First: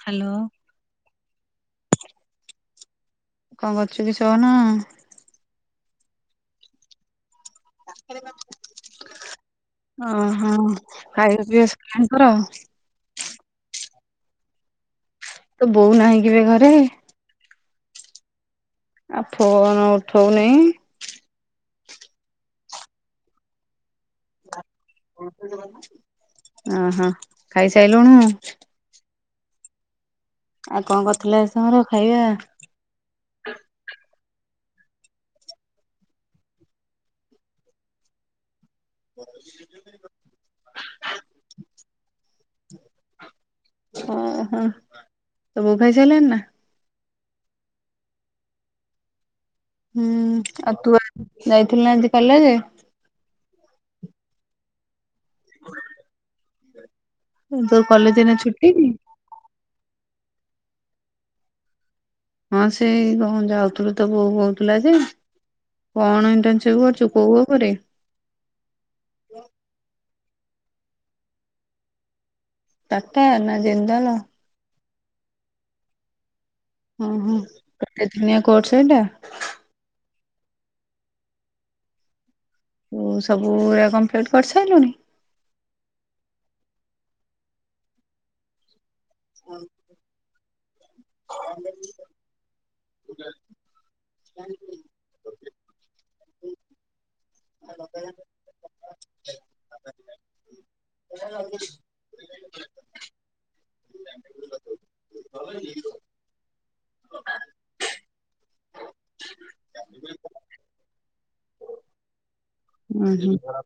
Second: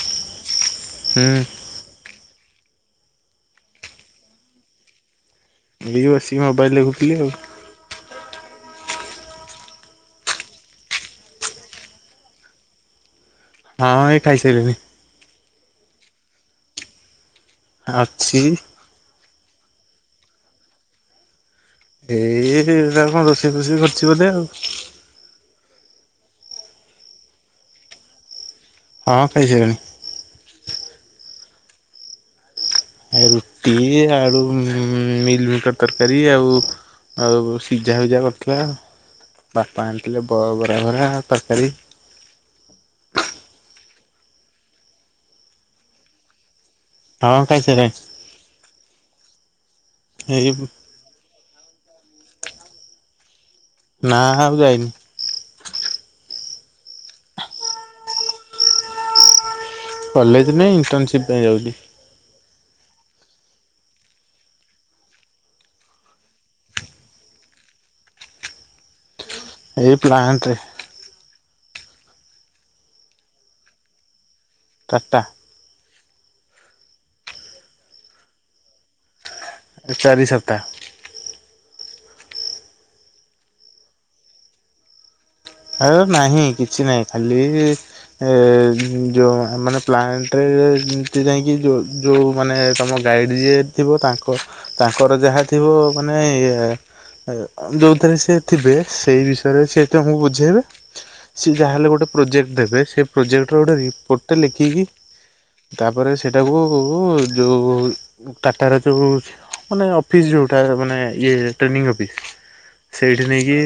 Hello. ହୁଁ। କଣ କରୁଛୁ କିଛି ସୁନ। ଲି ଆସିକି ମୋବାଇଲ ଦେଖୁଥିଲି ଆଉ। [inaudible] ଓ ହୋ ଖାଇବା ପିଇବା ସରିଲାଣି ତୋର? ହଁ ଏଇ ଖାଇସାରିଲ। ତ ବୋଉ ନାହିଁ କିବେ ଘରେ? ଅଛି। ଆଉ ଫୋନ୍‌ ଉଠଉ ନେଇ। ଏଇଟା କଣ ରୋଷେଇ ଫସେଇ କରୁ ଅହୋ ଖାଇସାଇଲୁଣୁ? ହଁ ଖାଇସାଇଲି। ଆଉ କଣ କରୁଥିଲେ ତମର ଖାଇବା? ରୁଟି, ଆଳୁ ମିଲ୍ ମିକର୍ ତରକାରୀ ଆଉ ଆଉ ସିଝା ଫିଝା କରିଥିଲା। ବାପା ଆଣିଥିଲେ ବ ବରା ଭରା ତରକାରୀ। ହ ହ ସବୁ ଖାଇ ସାରିଲଣି ନା? ହଁ ଖାଇସାରିଲେଣି। ହୁଁ ଆଉ ତୁ ଯାଇଥିଲୁ ନା ଆଜି କଲେଜ? ନା ଆଉ ଯାଇନି। ତୋ କଲେଜ୍‌ ଏଇନା ଛୁଟି କି? କଲେଜ ନାଇ ଇଣ୍ଟର୍ନସିପ୍ ପାଇଁ ଯାଉଛି। ହଁ ସେଇ କଣ ଯାଉଥିଲୁ, ତ ବୋଉ କହୁଥିଲା ଯେ କଣ ଇଣ୍ଟନ୍‌ସିପ୍ କରୁଛୁ କୋଉ ଉପରେ? ଏଇ ପ୍ଲ। ନ୍ଟରେ। ଟାଟା ନା ଜିନ୍ଦଲ। ଟାଟା। ହ ହ କେତେ ଦିନିଆ କୋର୍ସ ଏଇଟା? ଚାରି ସପ୍ତାହ। ତୁ ସବୁଗୁରା କମ୍ପ୍ଲିଟ୍ କରିସାଇଲୁଣି। ଆ ନାହିଁ କିଛି ନାହିଁ ଖାଲି ଏ ଯେଉଁ ମାନେ ପ୍ଲାଣ୍ଟରେ, ଯେମିତି ଯାଇଁକି ଯୋଉ ମାନେ ତମ ଗାଇଡ୍‌ ଯିଏ ଥିବ ତା ଙ୍କ ଉହୁଁ ତାଙ୍କର ଯାହା ଥିବ ମାନେ ୟେ ଯୋଉଥିରେ ସେ ଥିବେ ସେଇ ବିଷୟରେ ସିଏ ତମକୁ ବୁଝେଇବେ। ସିଏ ଯାହାହେଲେ ଗୋଟେ ପ୍ରୋଜେକ୍ଟ ଦେବେ। ସେ ପ୍ରୋଜେକ୍ଟର ଗୋଟେ ରିପୋଟ୍‌ ଟେ ଲେଖିକି ତାପରେ ସେଟାକୁ ଯୋଉ ଟାଟାର ଯୋଉ ମାନେ ଅଫିସ୍‌ ଯଉଟା ମାନେ ଇଏ ଟ୍ରେନିଙ୍ଗ୍ ଅଫିସ୍ ସେଇଠି ନେଇ କି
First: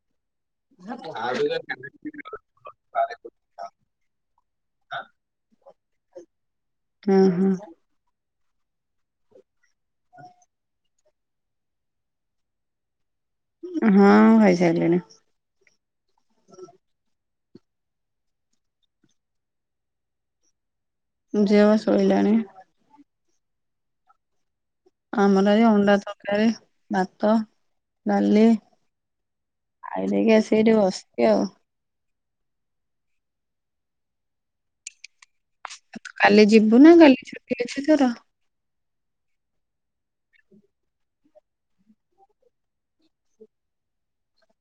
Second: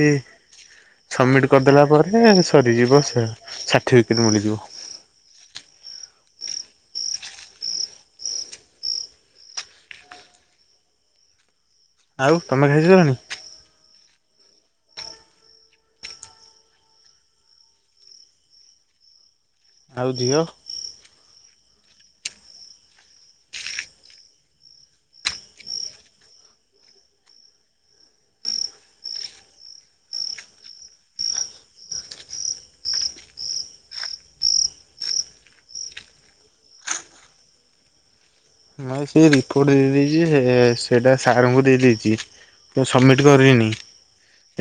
ସବ୍ ମିଟ କଲାପରେ ସରିଯିବ ସ ସାଟିଫିକଟ୍ ମିଳିଯିବ। ହଁ ହଁ। ଆଉ ତମେ ଖାଇ ସାଇଲଣି? ହଁ ଖାଇସାଇଲିଣି। ଆଉ ଝିଅ? ଝିଅ ଶୋଇଲାଣି। ଆମର ଏ ଅଣ୍ଡା ତରକାରୀ, ଭାତ, ଡାଲି ଖାଇ ଦେଇକି ଆସି ଏଇଟି ବସିଚି ଆଉ। କାଲି ଯିବୁ ନା କାଲି ଛୁଟି ଅଛି ତୋର? ନାଇ ସେ ରିପୋର୍ଟ ଦେଇ ଦେଇଦେଇଛି ସେଇଟା ସାର୍ ଙ୍କୁ ଦେଇଦେଇଛି। ମୁଁ ସବ୍‌ମିଟ୍ କରିନି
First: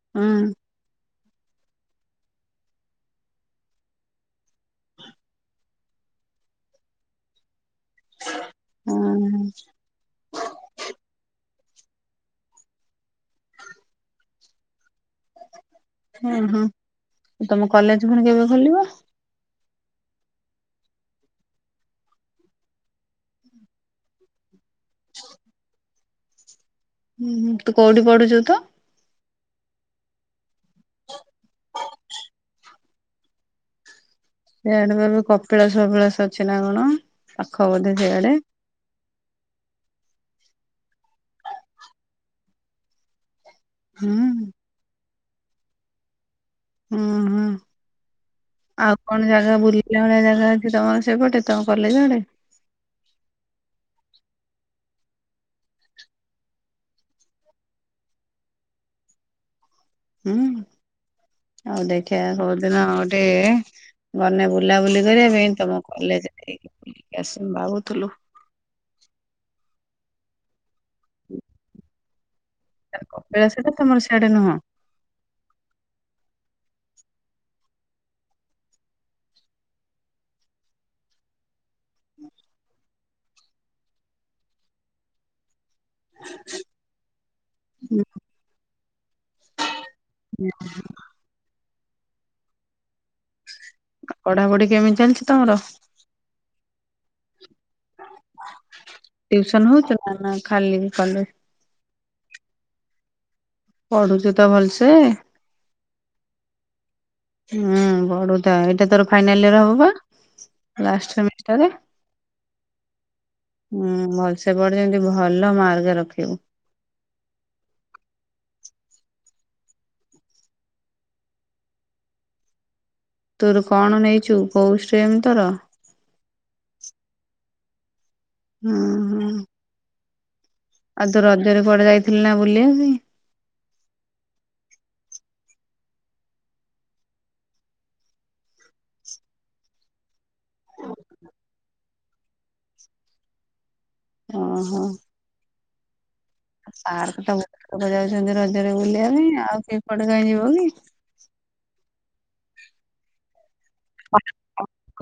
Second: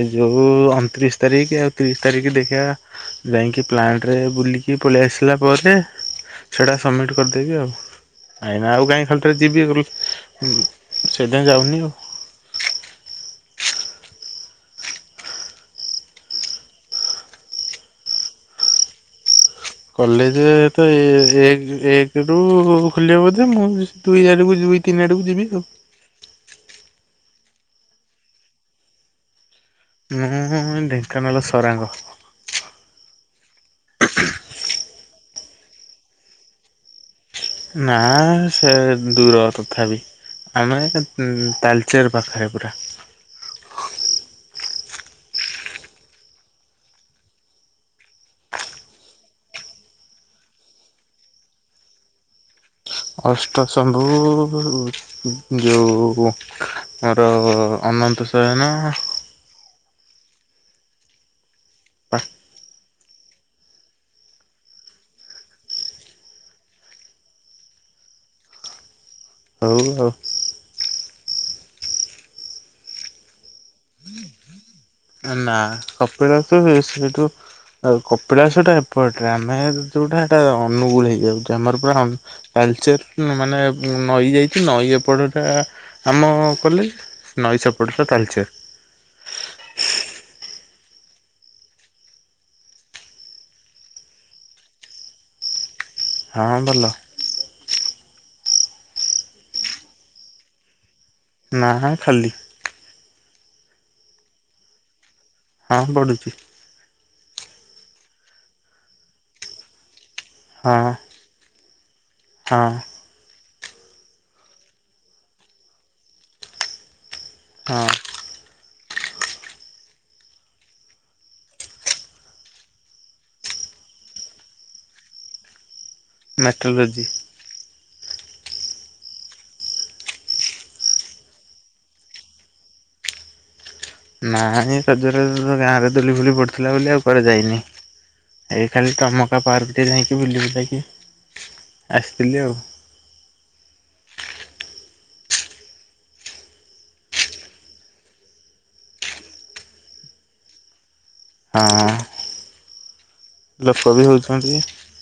ଏ ହଁ ଯଉଁ ଅଣତିରିଶ ତାରିଖ ଆଉ ତିରିଶ ତାରିଖ ଦେଖିବା, ଯାଇକି ପ୍ଲାଣ୍ଟରେ ବୁଲିକି ପଳେଇ ଆସିଲା ପରେ। ସେଇଟା ସବମିଟ୍ କରିଦେଇବି ଆଉ। କାଇଁ ନା ଆଉ କାହିଁ ଖାଲିଟାରେ ହଁ ଯିବି ଘରକୁ, ସେଇଥିପାଇଁ ଯାଉନି ଆଉ। ହୁଁ ହୁଁ ତମ କଲେଜ ପୁଣି କେବେ ଖୋଲିବ। କଲେଜ ତ ଏକ ଏକ ରୁ ଖୋଲିବ ବୋଧେ, ମୁଁ ଦୁଇ ଆଡୁକୁ ଯିବି। ତିନି ଆଡକୁ ଯିବି ଆଉ। ହୁଁ ହୁଁ ତୁ କୋଉଠି ପଢୁଛୁ ତ? ମୁଁ ଢେଙ୍କାନାଳ ସରାଙ୍ଗ। ସେଆଡେ ପା କପିଳାସଫାପିଳାସ ଅଛି ନା କଣ? ପାଖ ବୋଧେ ନା ସେଆଡେ ସେ ଦୂର ତଥାପି। ଆମେ ଏ ତାଲ୍ ଚେର ପାଖେରେ ପୁରା। ହୁଁ। ହୁଁ ହୁଁ। ଆଉ କଣ ଜାଗା ବୁଲିବା ଭଳିଆ ଜାଗା ଅଛି ତମର ସେପଟେ ତମ କଲେଜ ଆଡେ। ଅଷ୍ଟ ଶମ୍ଭୁ ଯଉ ଆମର ଅନନ୍ତ ସୟନ। ହୁଁ ହଉ ଦେଖିଆ କୋଉ ଦିନ ଗୋଟେ ଗନେ ବୁଲାବୁଲି କରିବା ପାଇଁ ତମ କଲେଜ ବୁଲିକ ଆସି ଭାବୁଥିଲୁ। ହଉ ଆଉ। ହୁଁ। କପିଳାସ। ନା କପିଳାସ ତ। କିନ୍ତୁ କପିଳାସଟା ଏପଟରେ ଆମେ ଯୋଉଟା ସେଟା ଅନୁଗୁଳ ହେଇଯାଉଛି ତ। ସେ ଆମର ପୁରା ତାଳଚେର୍ ମାନେ ନଈ ଯାଇଛି ନଈ ଏପଟଟା। ଆମ କଲେଜ ନଈ ସେପଟଟା ତାଳଚେର। [inaudible] ପଢାପଢି କେମିତି ଚାଲିଛି ତମର। ହଁ ଭଲ। ଟିଉସନ ହଉଛ ନା ଖାଲି। କଲେଜ ନା ଖାଲି। ପଢୁଛୁ ତ ଭଲସେ? ହଁ ପଢୁଛି। ହୁଁ ପଢୁଥା ତ ଏଇଟା ତୋର ଫାଇନାଲରେ ହବ ବା। ହଁ ଲାଷ୍ଟ ସେମିଷ୍ଟର। ହଁ। ହୁଁ ଭଲସେ ପଢ ଯେମତି ଭଲ ମାର୍କ ରଖିବୁ। ହଁ। ତୋର କଣ ନେଇଛୁ କୋଉ ଷ୍ଟ୍ରିମ୍ ତୋର? ମେଟ୍ରୋଲୋଜି। ହୁଁ ହୁଁ। ଆଉ ତୁ ରଜରେ କୁଆଡେ ଯାଇଥିଲୁ ନା ବୁଲିବା ପାଇଁ। ନାରଜରେ ଗାଁ ରେ ଦୁଲି ଫୁଲି ପଡିଥିଲା ବୋଲି ଆଉ କୁଆରେ ଯାଇନି। ଏ ଖାଲି ତମକା ପାର୍କରେ ଯାଇକି ବୁଲି ବୁଲାକି ଆସିଥିଲି ଆଉ। ଓ ହୋ। ପାର୍କ ଟା ବହୁତ ଲୋକ ଯାଉଛନ୍ତି ରଜରେ ବୁଲିବା ପାଇଁ ଆଉ ସେପଟ କ ଯିବ କି। ହଁ। ଲୋକ ବି ହଉଛନ୍ତି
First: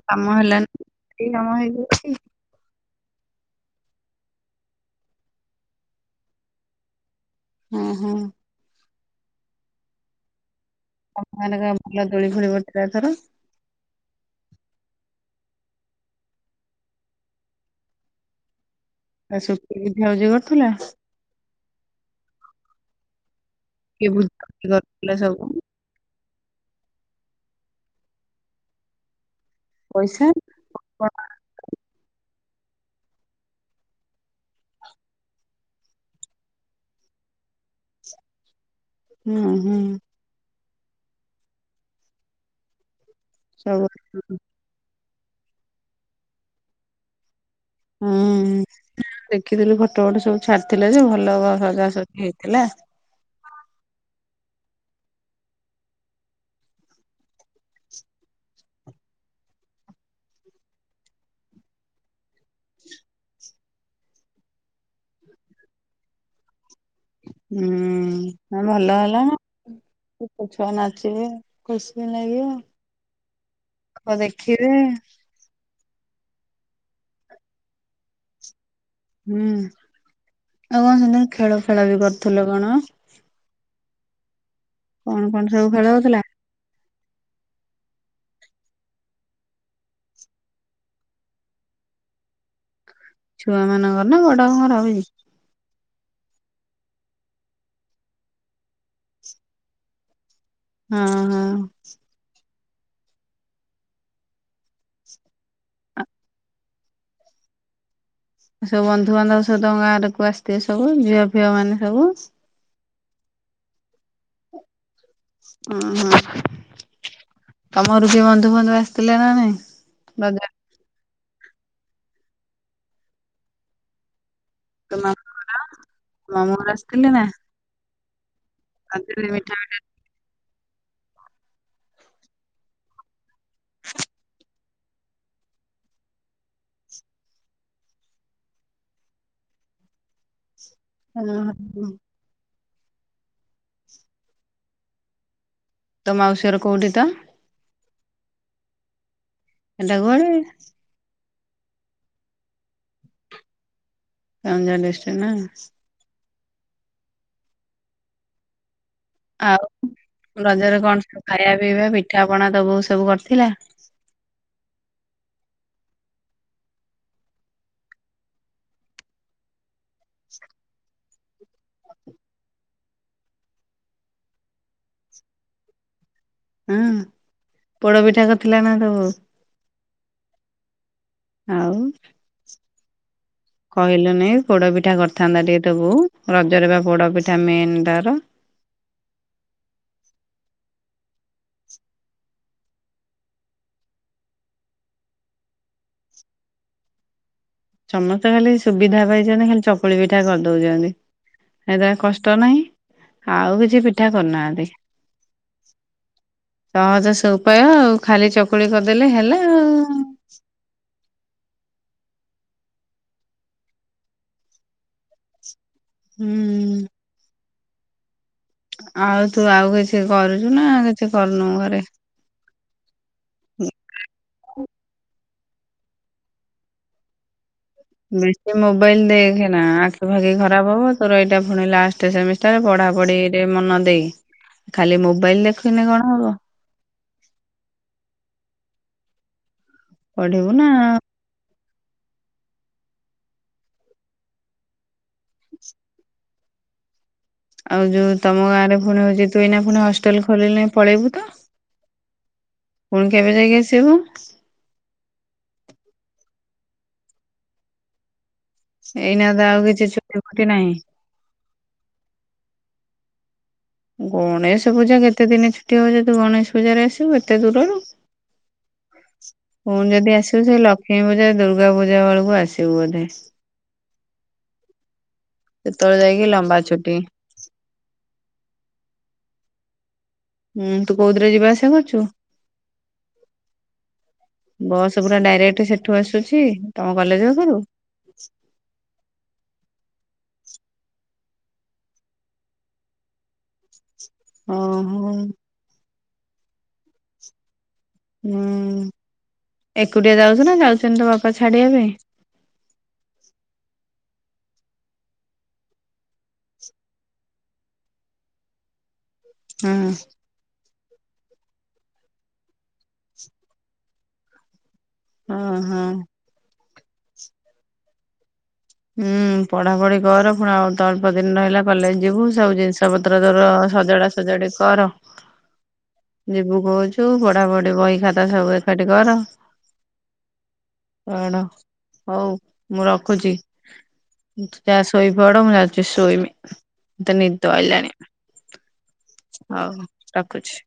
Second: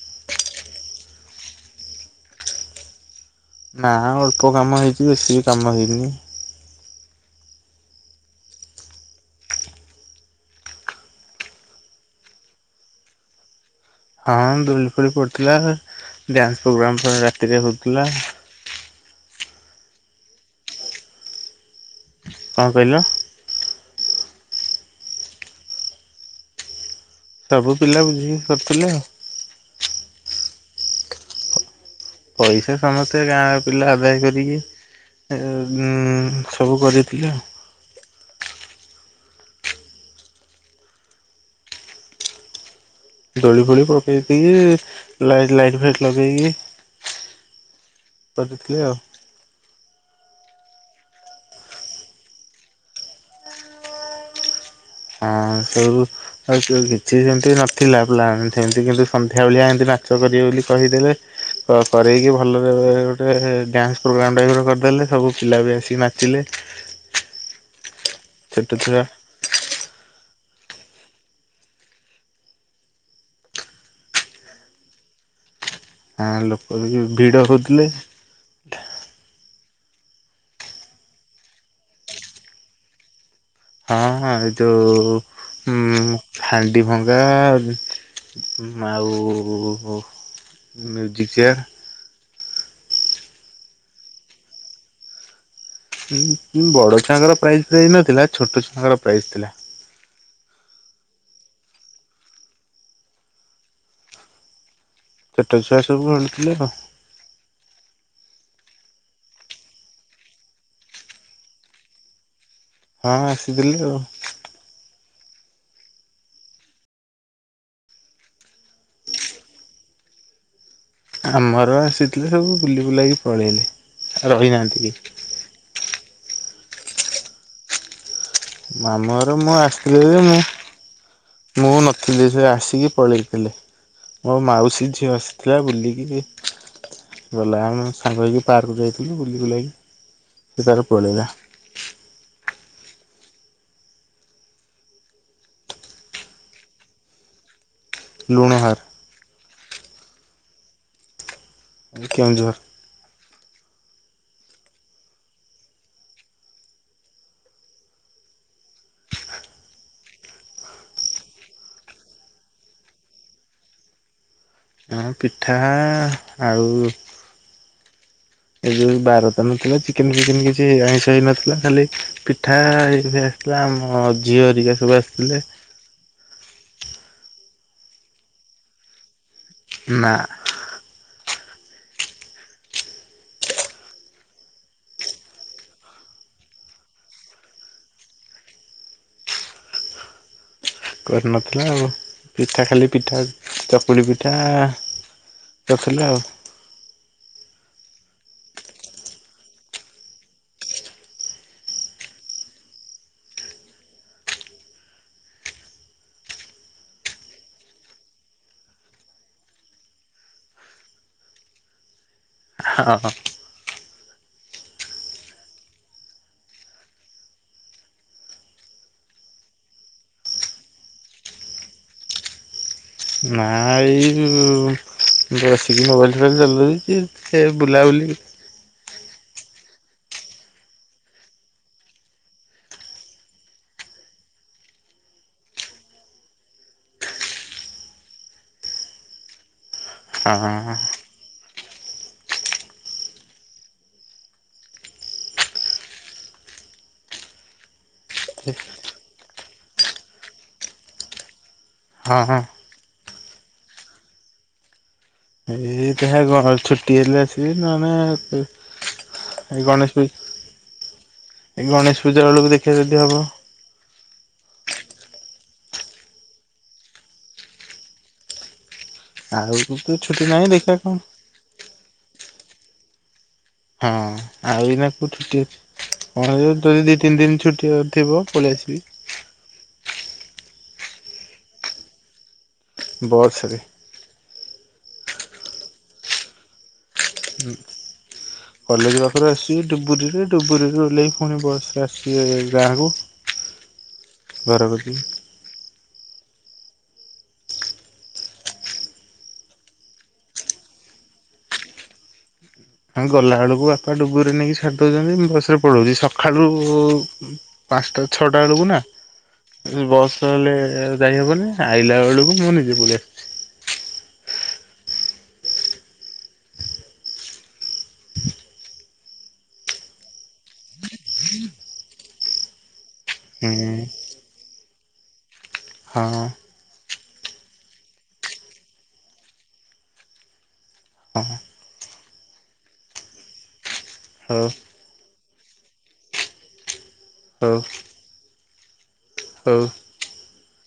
କାମ ହେଲାନି କାମ ହେଇଯାଉଛି। ନା ଅଳ୍ପ କାମ ହେଇଛି ବେଶୀ କାମ ହେଇନି। ଉଁ ହୁଁ। ଆ କ କ ଭଲ ଦୋଳି ଫୋଳି ପଡିଥିଲାଏଥର। ହଁ ଦୋଳି ଫୋଳି ପଡିଥିଲା। ଡ୍ୟାନ୍ସ ପ୍ରୋଗ୍ରାମ ରାତିରେ ହଉଥିଲା। [inaudible] କରୁଥିଲା କଣ କହିଲ? [inaudible] ସବୁ ପିଲା ବୁଝିକି କରୁଥିଲେ ଆଉ। ପଇସା? ପଇସା ସମସ୍ତେ ଗାଁ ର ପିଲା ଆଦାୟ କରିକି। ଏ ଉଁ ସବୁ କରିଥିଲେ। ହୁଁ ହୁଁ। ଦୋଳି ଫୋଳି ସବୁ ପକେଇକି ଲାଇ ଲାଇଟ୍ ଫାଇଟ୍ ଲଗେଇକି। ହୁଁ କରିଥିଲେ ଆଉ। ଦେଖିଥିଲି ଫଟୋ ଫଟ ସବୁ। ଛାଡିଥିଲେ ଯେ ଭଲ ସଜାସଜି ହେଇଥିଲା। ହାଁ ସୁବୁ [unintelligible] କିଛି ସେମିତି ନଥିଲା ପ୍ଲାନ ସେମିତି କିନ୍ତୁ ସନ୍ଧ୍ୟା ବେଳିଆ ଏମିତି ନାଚ କରିବେ ବୋଲି କହିଦେଲେ। କ କରେଇକି ଭଲରେ ଗୋଟେ ଡ୍ୟାନ୍ସ ପ୍ରୋଗ୍ରାମ ଟାଇପ୍ ର କରିଦେଲେ ସବୁ ପିଲା ବି ଆସିକି ନାଚିଲେ। ହୁଁ ହଁ ଛୋଟ ଭଲ ଛୁଆ ହେଲା। ଛୁଆ ନାଚିବେ ଖୁସିରେ ଲାଗିବ। ଆଉ ଦେଖିବେ। ହାଁ ଲୋକୋ ବି ବିଡ ହୋଉଥିଲେ। ହୁଁ ଆଉ କଣ ହେଲା ଖେଳ ଫେଳ ବି କରୁଥିଲ କଣ? ହାଁ ଏ ଯୋଉ କଣ କଣ ସବୁ ଖେଳ ଉଁ ହଉଥିଲା? ହାଣ୍ଡି ଭଙ୍ଗା। ଆଉ ମ୍ୟୁଜିକ୍ ଚେୟାର। ଛୁଆ ମାନଙ୍କର ନା ବଡଙ୍କର ବି। ଉଁ ଉଁ ବଡ ଛୁଆଙ୍କର ପ୍ରାଇଜ୍ ଫ୍ରାଇଜ୍ ନଥିଲା ଛୋଟ ଛଆଙ୍କର ପ୍ରାଇଜ୍ ଥିଲା। ହଁ ହଁ। ଛୋଟ ଛୁଆ ସବୁ ଆଣିୁଥିଲେ ଆଉ। ସବୁ ବନ୍ଧୁବାନ୍ଧବ ସବୁ ତମ ଗାଁରେକୁ ଆସିଥିବେ ସବୁ ଝିଅ ଫିଅ ମାନେ ସବୁ। ହଁ ଆସିଥିଲି ଆଉ। ଉହୁଁ। ତମର ବି ବନ୍ଧୁ ବାନ୍ଧବ ଆସିଥିଲେ ନା ନାଇଁ ରଜ ଆମର ଆସିଥିଲେ ସବୁ ବୁଲି ବୁଲାକି ପଳେଇଲେ ରହିନାହାନ୍ତି ତୋ କେହି। ମାମୁଁ ଘର ମାମୁଁ ଘରେ ଆସିଥିଲେ ନା। ମାମଁ ରଜରେ ଘର ମୁଁ ମିଠା ଆସିଥିଲି ଯେ ମୁଁ ମୁଁ ନଥିଲି ସେ ଆସିକି ପଳେଇି ହେଲେ ମୋ ମାଉସୀ ଝିଅ ଆସିଥିଲା ବୁଲିକିରି ଗଲା ଆମେ ସାଙ୍ଗ ହୋଇକି ପାର୍କକୁ ଯାଇଥିଲୁ ବୁଲି ବୁଲାକି ସେ ତାର ପଳେଇଲା [unintelligible] ତୋ ମାଉସି ଘର କୋଉଠି ତ? ଲୁଣାହାର। ହେଟା କୁଆଡ଼େ। କେଉଁଝର। କେଉଁଝର୍ ଡିଷ୍ଟିକ୍। ଆଉ ରଜରେ କଣ ସବୁ ଖାଇବା ପିଇବା ପିଠା ପଣା ତୋ ବୋଉ ସବୁ କରିଥିଲା? ଆଁ ପିଠା ଆଉ ଏ ଯୋଉ ବାରତ ନଥିଲା ଚିକେନ ଫିକେନ କିଛି ଆଇଁଶ ହେଇନଥିଲା ଖାଲି ପିଠା ହେଇକି ଆସିଥିଲା ଆମୋ ଝିଅ ହାରିକା ସବୁ ଆସିଥିଲେ। [inaudible] ହୁଁ ପୋଡପିଠା କରିଥିଲାନା ତୋ ବୋଉ? ନାଆଁ। ଆଉ। କହିଲୁନି ପୋଡପିଠା କରିଥାନ୍ତା। ଟିକେ ତ ବୋଉ ରଜରେ ବା ପୋଡ ପିଠା ମେନ୍ ତାର। [inaudible] କରିନଥିଲା ଆଉ ପିଠା ଖାଲି ପିଠା ଚକୁଳି ପିଠା କରିଥିଲା ଆଉ। ସମସ୍ତେ ଖାଲି ସୁବିଧା ପାଇଚନ୍ତି। ଖାଲି ଚକୁଳି ପିଠା କରିଦୋଉଚନ୍ତି। ଏଟା କଷ୍ଟ ନାହିଁ। ଆଉ କିଛି ପିଠା କରୁନାହାନ୍ତି। ସହଜ ସେ ଉପାୟ ଆଉ ଖାଲି ଚକୁଳି କରିଦେଲେ ହେଲା ଆଉ [inaudible] ହଁ ଅ। ଉଁ। ଆଉ ତୁ ଆଉ କିଛି କରୁଛୁ ନା କିଛି କରୁନୁୁ ଘରେ। ନା ଏଇ ବସିକି ମୋବାଇଲ ଫୋବାଇଲ ଚାଲଛି ସେ। ବୁଲାବୁଲି ବେଶୀ ମୋବାଇଲ ଦେଇଖନା ଆଖି ଫାଖି ଖରାପ ହବ ତୋର ଏଇଟା ପୁଣି ଲଷ୍ଟ ସେମିଷ୍ଟାର ପଢାପଢିରେ ମନ ଦେଇ ଖାଲି ମୋବାଇଲ ଦେକହିଥିଲେ କଣ ହବ? ହଁ ପଢିବୁନା ଆଉ ଆଉ ଯୋଉ ତମ ଗାଁ ରେ ପୁଣି ହଉଛି ତୁ ଏଇନା ପୁଣି ହଷ୍ଟେଲ ଖୋଲିଲେ ପଳେଇବୁ ତ? ହଁ ହଁ। କେବେ ଯାଇକି ଆସିବୁ? [unintelligible] ଏଇ ଗଣେଶ ପୂଜା ଏଇନା ତ ଆଉ ଏଇ କିଛି ଗଣେଶ ଛୁଟି ଫୁଟି ନାହିଁ। ପୂଜା ବେଳକୁ ଦେଖେ। ଟିକେ ଯଦି ହବ। ଗଣେଶ ପୂଜା କେତେ ଦିନ ଛୁଟି ହବଯେ ତୁ ଗଣେଶ ପୂଜାରେ ଆସିବୁ ଏତେ ଦୂରରୁ। ଆଉ ତ ପୁଣି ଯଦି ଛୁଟି ଆସିବୁ ନାହିଁ ସେଇ ଦେଖିବା କଣ ଲକ୍ଷ୍ମୀ ପୂଜା ଦୁର୍ଗା ପୂଜା ବେଳକୁ ଆସିବୁ ବୋଧେ। ହଁ ଆଉ ଏନା କଣ ଛୁଟି ସେତେବେଳେ ଯାଇକି କଣ ଲମ୍ବା ଯଦି ଛୁଟି ଦି ତିନି ଦିନ ଛୁଟି ଥିବ ପଳେଇ ଆସି [inaudible] ହୁଁ ତୁ କୋଉଥିରେ ଯିବା ଆସିବା କରୁଛୁ? ବସ୍ ରେ। ବସ୍ ପୁରା ଡାଇରେକ୍ଟ ସେଠୁ ଆସୁଛି? ତମ କଲେଜ ହଁ ପାଖରୁ କଲେଜ ପାଖରେ ଆସେ ଡୁବରିରେ। ଡୁବୁରୀ ରେ ଓଲେହି ପୁଣି ବସ୍ ରେ ଆସୁଚି ଗାଁ କୁ। ଓ ହୋ। ହୁଁ ଏକୁଟିଆ ଯାଉଛୁ ନା ଯାଉଛନ୍ତି ତ ବାପା ଛାଡିବା ପାଇଁ? ଆମେ ଗଲାବେଳକୁ ବାପା ଡୁବୁରିରେ ନେଇକି ଛାଡି ଦଉଛନ୍ତି ମୁଁ ବସ ରେ ପଳଉଛି ସକାଳୁ ପାଞ୍ଚଟା ଛଅଟା ବେଳକୁ ନା। ହଁ ବସ ନହେଲେ ଯାଇହବନି ଆଇଲା ବେଳକୁ ମୁଁ ନିଜେ ପାଲେଇ ଆସୁଛି। ଉଁହୁଁ। ହୁଁ ପଢାପଢି କର ପୁଣି ଆଉ ଅଳପ ଦିନ ରହିଲା କଲେଜ ଯିବୁ ସବୁ ଜିନିଷ ର ପତ୍ର ତୋର ହୁଁ ସଜଡ଼ା ସଜାଡ଼ି କର। ହଁ ଯିବୁ କହୁଚୁ ପଢାପଢି ବହି ଖାତା ସବୁ ଏକାଠି କର। ହଁ କଣ ହଉ ମୁଁ ରଖୁଛି। ହଉ ଯାହା ଶୋଇ ପଡ ମୁଁ ଯାଉଛି ଶୋଇମି ମତେ ନିଦ ହଉ ଆଇଲାଣି। ହଉ ରଖୁଛି।